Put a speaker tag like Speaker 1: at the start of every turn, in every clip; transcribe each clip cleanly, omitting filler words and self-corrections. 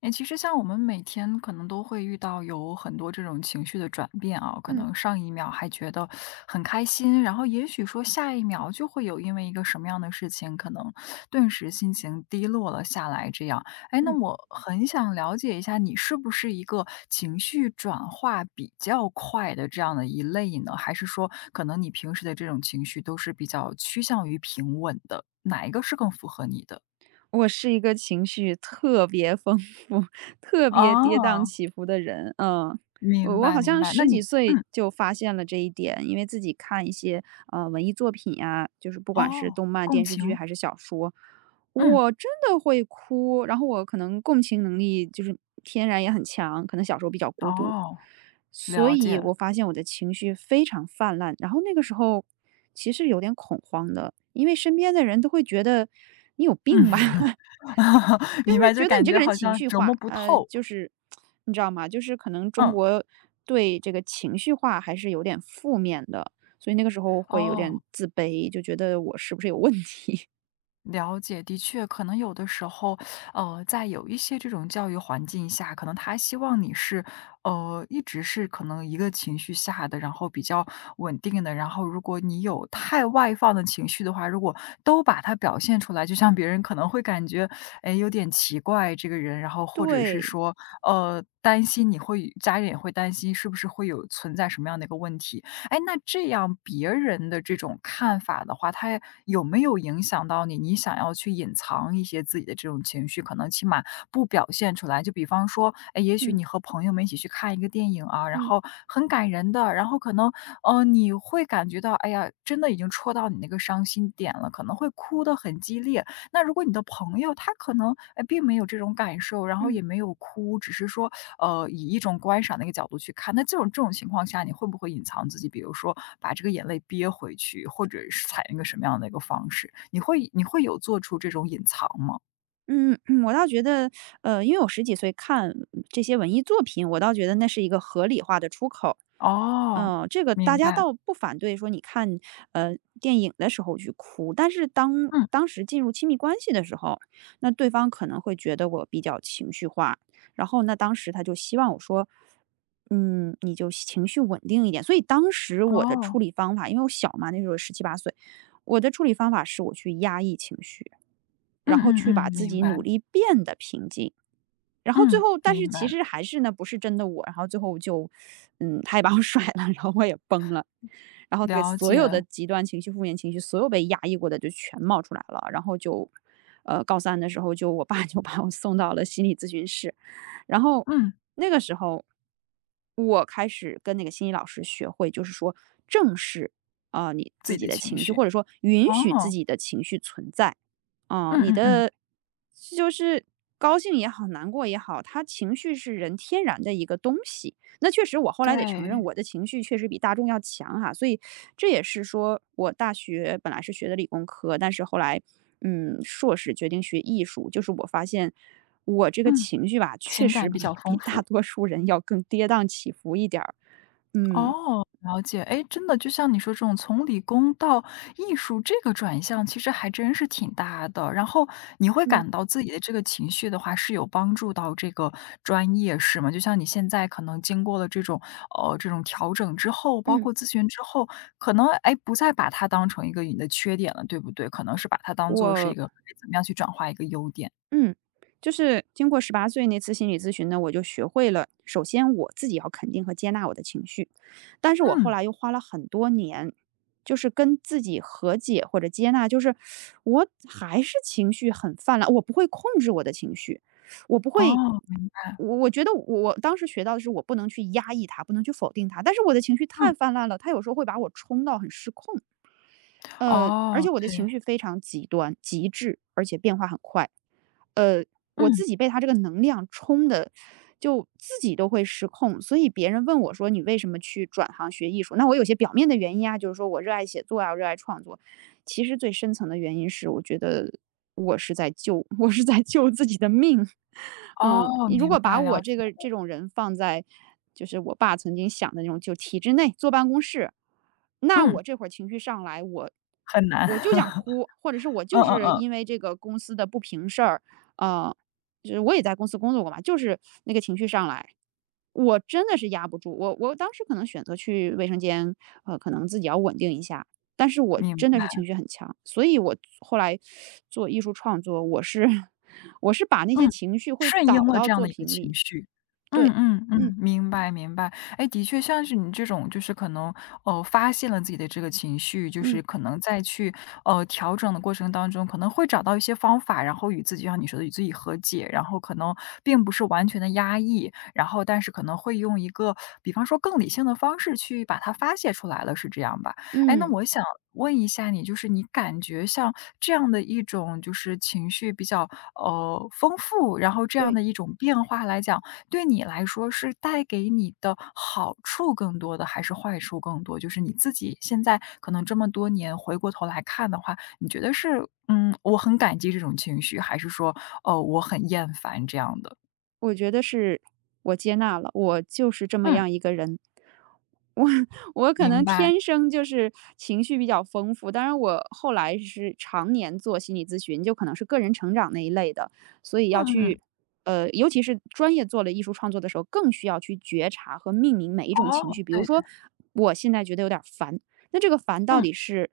Speaker 1: 哎，其实像我们每天可能都会遇到有很多这种情绪的转变啊，可
Speaker 2: 嗯
Speaker 1: 能上一秒还觉得很开心，然后也许说下一秒就会有因为一个什么样的事情，可能顿时心情低落了下来。这样，哎，那
Speaker 2: 嗯，
Speaker 1: 我很想了解一下，你是不是一个情绪转化比较快的这样的一类呢？还是说，可能你平时的这种情绪都是比较趋向于平稳的？哪一个是更符合你的？
Speaker 2: 我是一个情绪特别丰富、特别跌宕
Speaker 1: 啊？
Speaker 2: 起伏的人。嗯，
Speaker 1: 明
Speaker 2: 我我
Speaker 1: 白
Speaker 2: 好
Speaker 1: 明
Speaker 2: 像
Speaker 1: 白，那
Speaker 2: 十几
Speaker 1: 你
Speaker 2: 岁
Speaker 1: 嗯。
Speaker 2: 就发现了这一点，因为自己看一些文艺作品呀、就是不管是
Speaker 1: 哦，
Speaker 2: 动漫、
Speaker 1: 共
Speaker 2: 电视剧
Speaker 1: 情，
Speaker 2: 还是小说，
Speaker 1: 嗯，
Speaker 2: 我真的会哭。然后我可能共情能力就是天然也很强，可能小时候比较孤独，
Speaker 1: 哦，
Speaker 2: 所
Speaker 1: 了
Speaker 2: 以
Speaker 1: 解，
Speaker 2: 我发现我的情绪非常泛滥，然后那个时候其实有点恐慌的，因为身边的人都会觉得你有
Speaker 1: 嗯，
Speaker 2: 病吧，就
Speaker 1: 明
Speaker 2: 是
Speaker 1: 白，
Speaker 2: 觉
Speaker 1: 就
Speaker 2: 得你
Speaker 1: 感
Speaker 2: 这个
Speaker 1: 觉
Speaker 2: 人
Speaker 1: 好
Speaker 2: 情
Speaker 1: 像
Speaker 2: 绪
Speaker 1: 琢
Speaker 2: 化，
Speaker 1: 磨不透，
Speaker 2: 就是你知道吗？就是可能中
Speaker 1: 嗯，
Speaker 2: 国对这个情绪化还是有点负面的，所以那个时候会有点
Speaker 1: 哦。
Speaker 2: 自卑，就觉得我是不是有问题？
Speaker 1: 了解，的确，可能有的时候，在有一些这种教育环境下，可能他希望你是，一直是可能一个情绪下的，然后比较稳定的，然后如果你有太外放的情绪的话，如果都把它表现出来，就像别人可能会感觉，哎，有点奇怪这个人，然后或者是
Speaker 2: 对。
Speaker 1: 说，担心你会，家人也会担心是不是会有存在什么样的一个问题，哎，那这样别人的这种看法的话，他有没有影响到你？你想要去隐藏一些自己的这种情绪，可能起码不表现出来。就比方说，哎，也许
Speaker 2: 嗯
Speaker 1: 你和朋友们一起去看一个电影啊，然
Speaker 2: 嗯
Speaker 1: 后很感人的，然后可能，嗯，你会感觉到，哎呀，真的已经戳到你那个伤心点了，可能会哭得很激烈。那如果你的朋友他可能哎并没有这种感受，然后
Speaker 2: 嗯
Speaker 1: 也没有哭，只是说以一种观赏的一个角度去看。那这种情况下，你会不会隐藏自己？比如说把这个眼泪憋回去，或者是采用一个什么样的一个方式？你会有做出这种隐藏吗？
Speaker 2: 嗯，我倒觉得，因为我十几岁看这些文艺作品，我倒觉得那是一个合理化的出口。
Speaker 1: 哦，
Speaker 2: 这个大
Speaker 1: 明
Speaker 2: 家
Speaker 1: 白，
Speaker 2: 倒不反对说你看，电影的时候去哭，但是当
Speaker 1: 嗯，
Speaker 2: 当时进入亲密关系的时候，那对方可能会觉得我比较情绪化，然后那当时他就希望我说，你就情绪稳定一点。所以当时我的处
Speaker 1: 哦，
Speaker 2: 理方法，因为我小嘛，那时候十七八岁，我的处理方法是我去压抑情绪，然
Speaker 1: 嗯
Speaker 2: 后
Speaker 1: 嗯
Speaker 2: 去把
Speaker 1: 嗯，
Speaker 2: 自
Speaker 1: 明
Speaker 2: 己
Speaker 1: 白，
Speaker 2: 努力变得平静。然后最
Speaker 1: 嗯，
Speaker 2: 后，但是
Speaker 1: 明白，
Speaker 2: 其实还是呢，不是真的我。然后最后就，他也把我 甩了，然后我也崩了，然后那个
Speaker 1: 了
Speaker 2: 所有的
Speaker 1: 解，
Speaker 2: 极端情绪、负面情绪，所有被压抑过的就全冒出来了。然后就，高三的时候就我爸 就把我送到了心理咨询室，然后
Speaker 1: 嗯，
Speaker 2: 那个时候，我开始跟那个心理老师学会，就是说正视啊、你
Speaker 1: 自
Speaker 2: 自
Speaker 1: 己
Speaker 2: 己
Speaker 1: 的
Speaker 2: 的
Speaker 1: 情
Speaker 2: 情绪，
Speaker 1: 绪，
Speaker 2: 或者说允许自
Speaker 1: 哦，
Speaker 2: 己的情绪存在。哦，
Speaker 1: 嗯
Speaker 2: 你
Speaker 1: 嗯嗯，
Speaker 2: 的就是高兴也好，难过也好，它情绪是人天然的一个东西。那确实，我后来得承认，
Speaker 1: 对，
Speaker 2: 我的情绪确实比大众要强哈。所以这也是说我大学本来是学的理工科，但是后来，硕士决定学艺术，就是我发现我这个
Speaker 1: 嗯，
Speaker 2: 情绪吧，确
Speaker 1: 情
Speaker 2: 实
Speaker 1: 感比较
Speaker 2: 比
Speaker 1: 丰
Speaker 2: 大
Speaker 1: 富。
Speaker 2: 多数人要更跌宕起伏一点儿。嗯
Speaker 1: 哦，了解。哎，真的就像你说这种从理工到艺术这个转向，其实还真是挺大的。然后你会
Speaker 2: 嗯嗯。
Speaker 1: 感到自己的这个情绪的话，是有帮助到这个专业是吗？就像你现在可能经过了这种这种调整之后，包
Speaker 2: 嗯，
Speaker 1: 括咨询之后，可能哎不再把它当成一个你的缺点了，对不对？可能是把它当做是一
Speaker 2: 我
Speaker 1: 个哎怎么样去转化一个优点。
Speaker 2: 嗯，就是经过18岁那次心理咨询呢，我就学会了，首先我自己要肯定和接纳我的情绪。但是我后
Speaker 1: 嗯，
Speaker 2: 来又花了很多年，就是跟自己和解或者接纳，就是我还是情绪很泛滥，我不会控制我的情绪，我不会
Speaker 1: 哦，明白。
Speaker 2: 我我觉得我当时学到的是我不能去压抑它，不能去否定它，但是我的情绪
Speaker 1: 嗯，
Speaker 2: 太泛滥了，它有时候会把我冲到很失控。而且
Speaker 1: 哦，
Speaker 2: 我的
Speaker 1: 对，
Speaker 2: 情绪非常极端、极致，而且变化很快。呃，我
Speaker 1: 嗯，
Speaker 2: 自己被他这个能量冲的，就自己都会失控。所以别人问我说：“你为什么去转行学艺术？”那我有些表面的原因啊，就是说我热爱写作啊，我热爱创作。其实最深层的原因是，我觉得我是在救，我是在救自己的命。
Speaker 1: 哦，
Speaker 2: 你如
Speaker 1: 明
Speaker 2: 果把
Speaker 1: 白，了
Speaker 2: 我这
Speaker 1: 解，
Speaker 2: 个这种人放在，就是我爸曾经想的那种，就体制内坐办公室，那
Speaker 1: 嗯。
Speaker 2: 我这会儿情绪上来，我
Speaker 1: 很难，
Speaker 2: 我 就想哭，或者是我
Speaker 1: 嗯
Speaker 2: 就
Speaker 1: 嗯
Speaker 2: 是
Speaker 1: 嗯，
Speaker 2: 因为这个公司的不平事儿，呃，就是我也在公司工作过嘛，就是那个情绪上来，我真的是压不住。我当时可能选择去卫生间，可能自己要稳定一下，但是我
Speaker 1: 明
Speaker 2: 真的
Speaker 1: 白，
Speaker 2: 是情绪很强，所以我后来做艺术创作，我是 我是把那些
Speaker 1: 嗯，
Speaker 2: 情绪会
Speaker 1: 顺
Speaker 2: 导
Speaker 1: 应了
Speaker 2: 到
Speaker 1: 这样
Speaker 2: 作
Speaker 1: 的一个
Speaker 2: 品
Speaker 1: 情
Speaker 2: 里。
Speaker 1: 绪。嗯
Speaker 2: 对。
Speaker 1: 嗯嗯，
Speaker 2: 嗯
Speaker 1: 明白明白。哎，的确像是你这种就是可能，发现了自己的这个情绪，就是
Speaker 2: 嗯
Speaker 1: 可能在去，调整的过程当中，可能会找到一些方法，然后与自己像你说的与自己和解，然后可能并不是完全的压抑，然后但是可能会用一个比方说更理性的方式去把它发泄出来了，是这样吧？哎，那
Speaker 2: 嗯。
Speaker 1: 我想问一下你，就是你感觉像这样的一种就是情绪比较丰富，然后这样
Speaker 2: 对。
Speaker 1: 的一种变化来讲，对你来说是带给你的好处更多的，还是坏处更多？就是你自己现在可能这么多年回过头来看的话，你觉得是嗯，我很感激这种情绪，还是说哦，我很厌烦这样的？
Speaker 2: 我觉得是我接纳了，我就是这么
Speaker 1: 嗯，
Speaker 2: 样一个人。我我可
Speaker 1: 明
Speaker 2: 能
Speaker 1: 白。
Speaker 2: 天生就是情绪比较丰富，当然我后来是常年做心理咨询，就可能是个人成长那一类的，所以
Speaker 1: 嗯
Speaker 2: 要
Speaker 1: 嗯
Speaker 2: 去，
Speaker 1: 嗯。
Speaker 2: 尤其是专业做了艺术创作的时候，更需要去觉察和命名每一种情
Speaker 1: 哦，
Speaker 2: 绪。比如
Speaker 1: 对对，
Speaker 2: 说，我现在觉得有点儿烦，那这个烦到
Speaker 1: 嗯。
Speaker 2: 底是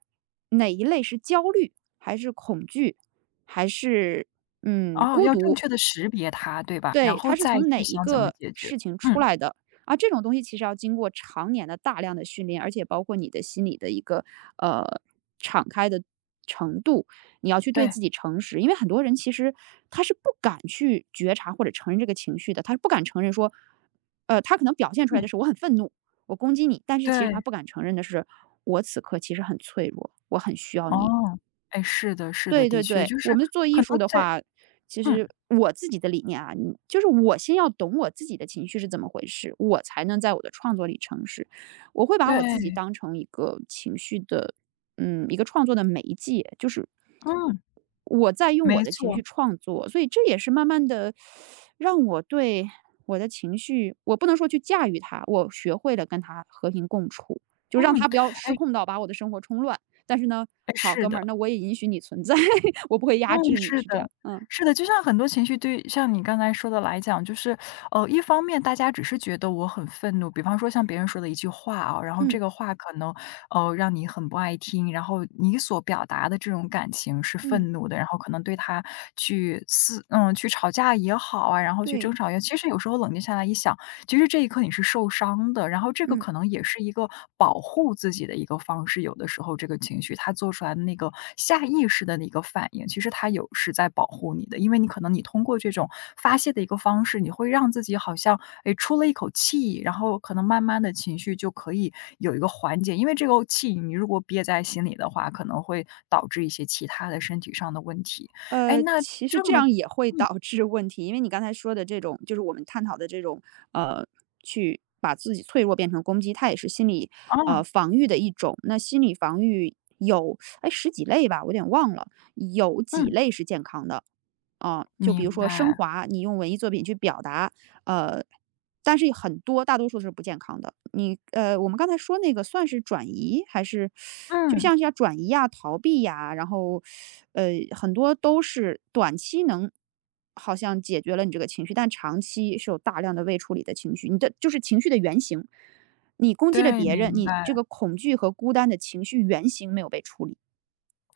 Speaker 2: 哪一类？是焦虑，还是恐惧，还是
Speaker 1: 哦，
Speaker 2: 孤
Speaker 1: 要正
Speaker 2: 独，
Speaker 1: 确的识别它，对吧？然
Speaker 2: 对，
Speaker 1: 后
Speaker 2: 他是
Speaker 1: 再
Speaker 2: 从哪
Speaker 1: 去
Speaker 2: 一
Speaker 1: 想怎么
Speaker 2: 个
Speaker 1: 解决。
Speaker 2: 事情出
Speaker 1: 嗯，
Speaker 2: 来的啊？这种东西其实要经过常年的大量的训练，而且包括你的心理的一个呃敞开的程度，你要去对
Speaker 1: 对，
Speaker 2: 自己诚实。因为很多人其实他是不敢去觉察或者承认这个情绪的，他是不敢承认说，他可能表现出来
Speaker 1: 嗯，
Speaker 2: 的是我很愤怒，我攻击你，但是其实他
Speaker 1: 对，
Speaker 2: 不敢承认的是，我此刻其实很脆弱，我很需要你。
Speaker 1: 哦，哎，是的是的，
Speaker 2: 对对
Speaker 1: 的确，
Speaker 2: 对，
Speaker 1: 就
Speaker 2: 我
Speaker 1: 是
Speaker 2: 们做艺
Speaker 1: 可
Speaker 2: 术
Speaker 1: 能
Speaker 2: 的
Speaker 1: 在
Speaker 2: 话，其
Speaker 1: 嗯，
Speaker 2: 实我自己的理念啊，你就是我先要懂我自己的情绪是怎么回事，我才能在我的创作里诚实。我会把我自己
Speaker 1: 对，
Speaker 2: 当成一个情绪的，一个创作的媒介，就是
Speaker 1: 嗯，
Speaker 2: 我在用我
Speaker 1: 没
Speaker 2: 的情
Speaker 1: 错，
Speaker 2: 绪创作，所以这也是慢慢的让我对我的情绪，我不能说去驾驭它，我学会了跟它和平共处，就让
Speaker 1: 嗯，
Speaker 2: 它不要失
Speaker 1: 哎，
Speaker 2: 控到把我的生活冲乱。但是呢，
Speaker 1: 哎，
Speaker 2: 好
Speaker 1: 是
Speaker 2: 哥们
Speaker 1: 的。
Speaker 2: 儿，那我也允许你存在，我不会压
Speaker 1: 嗯，
Speaker 2: 制你，
Speaker 1: 是
Speaker 2: 是
Speaker 1: 的，
Speaker 2: 这样。嗯
Speaker 1: 是的，就像很多情绪对像你刚才说的来讲，就是，一方面大家只是觉得我很愤怒，比方说像别人说的一句话啊，然后
Speaker 2: 嗯，
Speaker 1: 这个话可能，让你很不爱听，然后你所表达的这种感情是
Speaker 2: 嗯，
Speaker 1: 愤怒的，然后可能对他去撕嗯，去吵架也好啊，然后去争
Speaker 2: 对，
Speaker 1: 吵也其实有时候冷静下来一想，其实这一刻你是受伤的，然后这个
Speaker 2: 嗯。
Speaker 1: 可能也是一个保护自己的一个方式。有的时候这个情绪它做出来的那个下意识的那个反应，其实它有是在保护你的，因为你可能你通过这种发泄的一个方式，你会让自己好像诶出了一口气，然后可能慢慢的情绪就可以有一个缓解。因为这个气你如果憋在心里的话，可能会导致一些其他的身体上的问题。哎，那
Speaker 2: 其实
Speaker 1: 这
Speaker 2: 这
Speaker 1: 么，
Speaker 2: 样也会
Speaker 1: 嗯，
Speaker 2: 导致问题，因为你刚才说的这种，就是我们探讨的这种，呃，去把自己脆弱变成攻击，它也是心理，
Speaker 1: 啊
Speaker 2: 防御的一种。那心理防御有，哎，十几类吧，我有点忘了，有几
Speaker 1: 嗯，
Speaker 2: 类是健康的。啊，就比
Speaker 1: 明
Speaker 2: 如说升
Speaker 1: 白，
Speaker 2: 华，你用文艺作品去表达，呃，但是很多大多数是不健康的。我们刚才说那个算是转移还是，就
Speaker 1: 嗯。
Speaker 2: 像是要转移呀、逃避呀，然后很多都是短期能好像解决了你这个情绪，但长期是有大量的未处理的情绪，你的就是情绪的原型。你攻击了
Speaker 1: 对，
Speaker 2: 别人，
Speaker 1: 明
Speaker 2: 你这
Speaker 1: 白。
Speaker 2: 个恐惧和孤单的情绪原型没有被处理。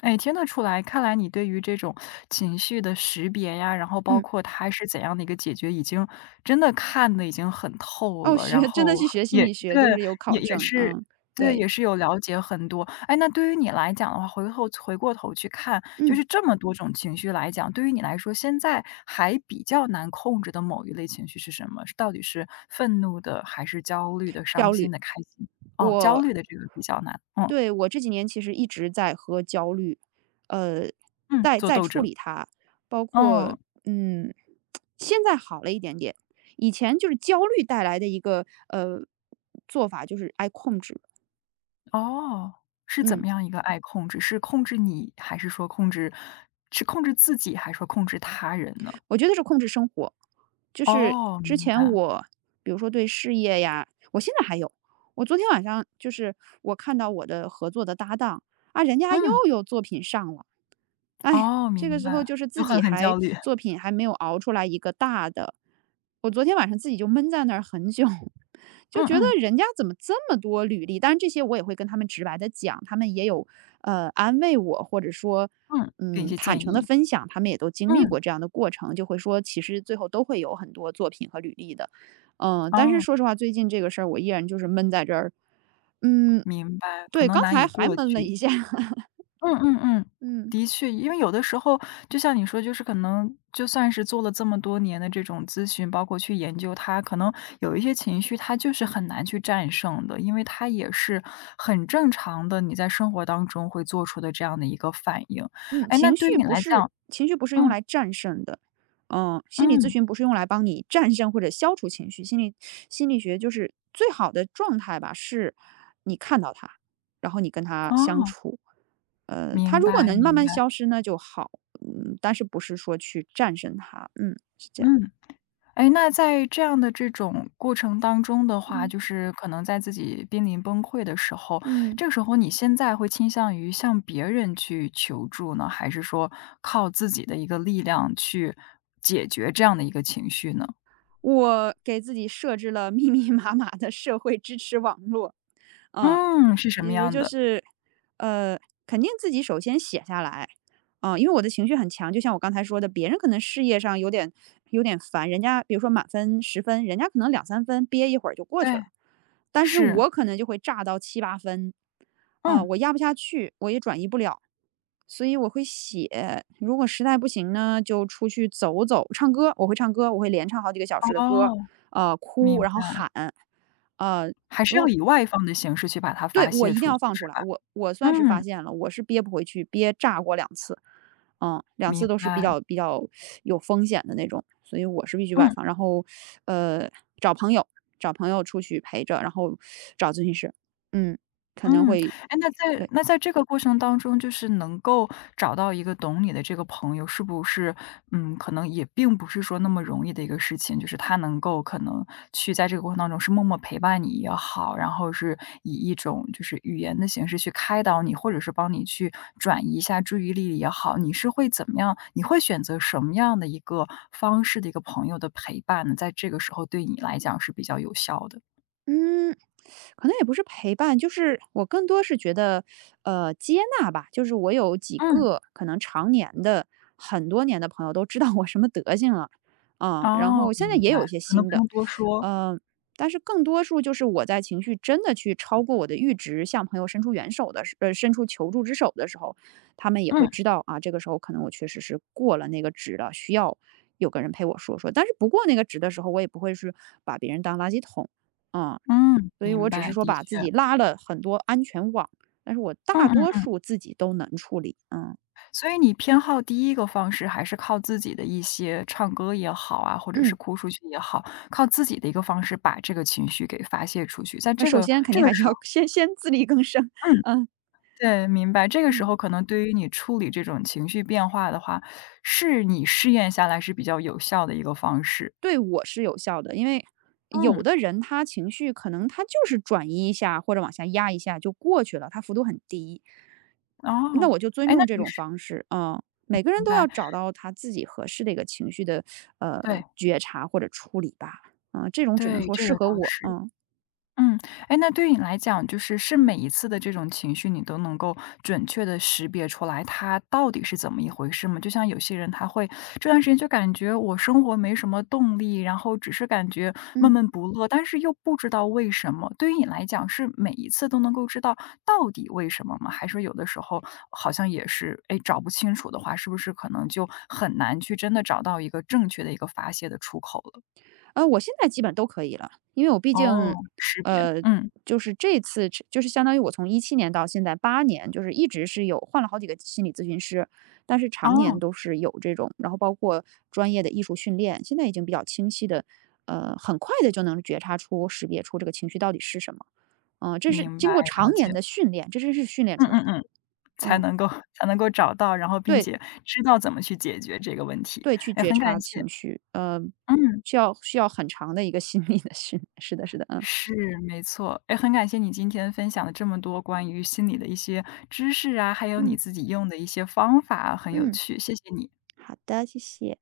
Speaker 1: 哎，听得出来，看来你对于这种情绪的识别呀，然后包
Speaker 2: 嗯。
Speaker 1: 括它是怎样的一个解决，已经真的看的已经很透
Speaker 2: 哦，
Speaker 1: 了，然
Speaker 2: 真的
Speaker 1: 后
Speaker 2: 去
Speaker 1: 很
Speaker 2: 学心
Speaker 1: 也
Speaker 2: 理学，
Speaker 1: 对，
Speaker 2: 就是有考
Speaker 1: 也也
Speaker 2: 证。
Speaker 1: 是
Speaker 2: 嗯。
Speaker 1: 对，
Speaker 2: 对。
Speaker 1: 也是有了解很多。哎，那对于你来讲的话，回过头去看，就
Speaker 2: 嗯。
Speaker 1: 是这么多种情绪来讲，对于你来说，现在还比较难控制的某一类情绪是什么？是到底是愤怒的，还是焦虑的、伤
Speaker 2: 焦
Speaker 1: 心
Speaker 2: 虑。
Speaker 1: 的、开心的？哦，焦
Speaker 2: 我
Speaker 1: 虑的这个比较难，嗯
Speaker 2: 对，我这几年其实一直在和焦虑，呃，
Speaker 1: 嗯，
Speaker 2: 在
Speaker 1: 做
Speaker 2: 在
Speaker 1: 斗
Speaker 2: 处
Speaker 1: 争。
Speaker 2: 理它，包括
Speaker 1: 嗯，
Speaker 2: 嗯，现在好了一点点。以前就是焦虑带来的一个做法，就是爱控制。
Speaker 1: 哦，是怎
Speaker 2: 嗯，
Speaker 1: 么样一个爱控制？是控制你，还是说控制是控制自己，还是说控制他人呢？
Speaker 2: 我觉得是控制生活，就是
Speaker 1: 哦，
Speaker 2: 之
Speaker 1: 明
Speaker 2: 前
Speaker 1: 白，
Speaker 2: 我比如说对事业呀，我现在还有。我昨天晚上就是我看到我的合作的搭档啊，人家又
Speaker 1: 嗯，
Speaker 2: 有作品上了。哎呀
Speaker 1: 哦，
Speaker 2: 这个
Speaker 1: 明
Speaker 2: 时候
Speaker 1: 白，
Speaker 2: 就是
Speaker 1: 就
Speaker 2: 自己
Speaker 1: 很
Speaker 2: 还
Speaker 1: 焦虑，
Speaker 2: 作品还没有熬出来一个大的，我昨天晚上自己就闷在那儿很久，就
Speaker 1: 嗯
Speaker 2: 觉得
Speaker 1: 嗯
Speaker 2: 人家怎么这么多履历？当然这些我也会跟他们直白的讲，他们也有，安慰我，或者说，
Speaker 1: 嗯，给一些
Speaker 2: 坦
Speaker 1: 建
Speaker 2: 诚的
Speaker 1: 议，
Speaker 2: 分享，他们也都经历
Speaker 1: 嗯，
Speaker 2: 过这样的过程，就会说其实最后都会有很多作品和履历的。但是
Speaker 1: 哦，
Speaker 2: 说实话，最近这个事儿我依然就是闷在这儿，嗯，
Speaker 1: 明白，可
Speaker 2: 对，
Speaker 1: 能
Speaker 2: 刚
Speaker 1: 难
Speaker 2: 才
Speaker 1: 以
Speaker 2: 还
Speaker 1: 过
Speaker 2: 闷了
Speaker 1: 去。
Speaker 2: 一下，
Speaker 1: 嗯嗯嗯，
Speaker 2: 嗯。
Speaker 1: 的确，因为有的时候，就像你说，就是可能就算是做了这么多年的这种咨询，包括去研究它，可能有一些情绪它就是很难去战胜的，因为它也是很正常的，你在生活当中会做出的这样的一个反应。
Speaker 2: 嗯，
Speaker 1: 哎，那
Speaker 2: 情
Speaker 1: 对于
Speaker 2: 绪
Speaker 1: 你
Speaker 2: 不
Speaker 1: 来
Speaker 2: 是
Speaker 1: 讲，
Speaker 2: 情绪不是用
Speaker 1: 嗯
Speaker 2: 来战胜的，嗯，心理咨
Speaker 1: 嗯，
Speaker 2: 询不是用来帮你战胜或者消除情绪，心理学就是最好的状态吧，是你看到它，然后你跟它相
Speaker 1: 哦，
Speaker 2: 处，它
Speaker 1: 明
Speaker 2: 如果
Speaker 1: 白
Speaker 2: 能慢
Speaker 1: 明
Speaker 2: 慢
Speaker 1: 白，
Speaker 2: 消失那就好，嗯，但是不是说去战胜它，嗯，是这样，
Speaker 1: 嗯。哎，那在这样的这种过程当中的话，
Speaker 2: 嗯
Speaker 1: 就是可能在自己濒临崩溃的时候，
Speaker 2: 嗯。
Speaker 1: 这个时候你现在会倾向于向别人去求助呢，还是说靠自己的一个力量去解决这样的一个情绪呢？
Speaker 2: 我给自己设置了密密麻麻的社会支持网络，嗯，
Speaker 1: 嗯，是什
Speaker 2: 比
Speaker 1: 么
Speaker 2: 如
Speaker 1: 样
Speaker 2: 就
Speaker 1: 的？
Speaker 2: 是，呃，肯定自己首先写下来，啊，因为我的情绪很强，就像我刚才说的，别人可能事业上有点烦，人家比如说满分10分，人家可能2、3分憋一会儿就过
Speaker 1: 对，
Speaker 2: 去了，但是
Speaker 1: 是，
Speaker 2: 我可能就会炸到7、8分，啊，
Speaker 1: 嗯，
Speaker 2: 我压不下去，我也转移不了，所以我会写，如果实在不行呢，就出去走走，唱歌，我会唱歌，我会连唱好几个小时的歌，
Speaker 1: 哦，
Speaker 2: 哭，
Speaker 1: 明
Speaker 2: 然后
Speaker 1: 白，
Speaker 2: 喊，呃，
Speaker 1: 还是要以外放的形式去把它
Speaker 2: 对，
Speaker 1: 发
Speaker 2: 我
Speaker 1: 泄
Speaker 2: 一定
Speaker 1: 出
Speaker 2: 要
Speaker 1: 去，
Speaker 2: 放出
Speaker 1: 是
Speaker 2: 来，
Speaker 1: 吧？
Speaker 2: 我算是发
Speaker 1: 嗯，
Speaker 2: 现了，我是憋不回去，憋炸过两次，嗯，两
Speaker 1: 明
Speaker 2: 次都是比
Speaker 1: 白，
Speaker 2: 较比较有风险的那种，所以我是必须外
Speaker 1: 嗯。
Speaker 2: 放，然后呃，找朋友，找朋友出去陪着，然后找咨询师，嗯，可能
Speaker 1: 嗯，
Speaker 2: 会。
Speaker 1: 哎，那在
Speaker 2: 对。
Speaker 1: 那在这个过程当中，就是能够找到一个懂你的这个朋友，是不是，嗯，可能也并不是说那么容易的一个事情，就是他能够可能去在这个过程当中是默默陪伴你也好，然后是以一种就是语言的形式去开导你，或者是帮你去转移一下注意力也好，你是会怎么样？你会选择什么样的一个方式的一个朋友的陪伴呢？在这个时候对你来讲是比较有效的？
Speaker 2: 嗯，可能也不是陪伴，就是我更多是觉得，接纳吧。就是我有几
Speaker 1: 嗯，
Speaker 2: 个可能常年的、很多年的朋友都知道我什么德行了，啊，然后
Speaker 1: 哦，
Speaker 2: 现在
Speaker 1: 明
Speaker 2: 也
Speaker 1: 白，
Speaker 2: 有一些
Speaker 1: 可能
Speaker 2: 新
Speaker 1: 不
Speaker 2: 的，
Speaker 1: 用多说。
Speaker 2: 嗯，但是更多数就是我在情绪真的去超过我的阈值，向朋友伸出援手的时，伸出求助之手的时候，他们也会
Speaker 1: 嗯，
Speaker 2: 知道啊，这个时候可能我确实是过了那个值了，需要有个人陪我说说。但是不过那个值的时候，我也不会是把别人当垃圾桶。嗯，
Speaker 1: 嗯，
Speaker 2: 所以
Speaker 1: 明
Speaker 2: 我只是
Speaker 1: 白，
Speaker 2: 说
Speaker 1: 的
Speaker 2: 把自
Speaker 1: 确，
Speaker 2: 己拉了很多安全网，但是我
Speaker 1: 嗯
Speaker 2: 大
Speaker 1: 嗯
Speaker 2: 多
Speaker 1: 嗯。
Speaker 2: 数自己都能处理。嗯
Speaker 1: 所以你偏好第一个方式还是靠自己的一些唱歌也好啊，或者是
Speaker 2: 嗯，
Speaker 1: 哭出去也好，靠自己的一个方式把这个情绪给发泄出去。在
Speaker 2: 那
Speaker 1: 这
Speaker 2: 首
Speaker 1: 个
Speaker 2: 先肯
Speaker 1: 这
Speaker 2: 定
Speaker 1: 个
Speaker 2: 还是
Speaker 1: 时
Speaker 2: 要
Speaker 1: 候
Speaker 2: 先自力更生。
Speaker 1: 嗯，
Speaker 2: 嗯
Speaker 1: 对，明白，这个时
Speaker 2: 嗯，
Speaker 1: 候可能对于你处理这种情绪变化的话，是你试验下来是比较有效的一个方式。
Speaker 2: 对我是有效的，因为有
Speaker 1: 嗯，
Speaker 2: 的人他情绪可能他就是转移一下或者往下压一下就过去了，他幅度很低，
Speaker 1: 哦，
Speaker 2: 那我就尊
Speaker 1: 哎，那
Speaker 2: 重这
Speaker 1: 你
Speaker 2: 种
Speaker 1: 是
Speaker 2: 方式。嗯，每个人
Speaker 1: 明
Speaker 2: 都要
Speaker 1: 白，
Speaker 2: 找到他自己合适的一个情绪的
Speaker 1: 对，
Speaker 2: 觉察或者处理吧。啊，这种只能
Speaker 1: 对，
Speaker 2: 说
Speaker 1: 这个
Speaker 2: 适合
Speaker 1: 倒
Speaker 2: 我。
Speaker 1: 是。
Speaker 2: 嗯
Speaker 1: 嗯，哎，那对于你来讲，就是是
Speaker 2: 嗯
Speaker 1: 每一次的这种情绪，你都能够准确的识别出来，它到底是怎么一回事吗？就像有些人他会这段时间就感觉我生活没什么动力，然后只是感觉闷
Speaker 2: 嗯。
Speaker 1: 闷不乐，但是又不知道为什么。对于你来讲，是每一次都能够知道到底为什么吗？还是有的时候好像也是，哎，找不清楚的话，是不是可能就很难去真的找到一个正确的一个发泄的出口了？
Speaker 2: 我现在基本都可以了，因为我毕
Speaker 1: 哦，
Speaker 2: 竟，
Speaker 1: 识别，
Speaker 2: 呃，
Speaker 1: 嗯，
Speaker 2: 就是这次就是相当于我从2017年到现在8年，就是一直是有换了好几个心理咨询师，但是常年
Speaker 1: 哦。
Speaker 2: 都是有这种，然后包括专业的艺术训练，现在已经比较清晰的，很快的就能觉察出、识别出这个情绪到底是什么。嗯，这是
Speaker 1: 明白，
Speaker 2: 经过
Speaker 1: 了
Speaker 2: 常
Speaker 1: 解。
Speaker 2: 年的训练，这真是训练
Speaker 1: 嗯
Speaker 2: 出来
Speaker 1: 嗯
Speaker 2: 的。
Speaker 1: 嗯，才
Speaker 2: 嗯，
Speaker 1: 能够才能够找到，然后并
Speaker 2: 对
Speaker 1: 且知道怎么去解决这个问题。
Speaker 2: 对，去
Speaker 1: 哎，
Speaker 2: 觉
Speaker 1: 很
Speaker 2: 察
Speaker 1: 感谢
Speaker 2: 情绪，
Speaker 1: 嗯，
Speaker 2: 需要很长的一个心理的是的是的，嗯，
Speaker 1: 是，没错。哎，很感谢你今天分享了这么多关于心理的一些知识啊，还有你
Speaker 2: 嗯
Speaker 1: 自己用的一些方法啊，很有
Speaker 2: 嗯。
Speaker 1: 趣，谢谢你。
Speaker 2: 好的，谢谢。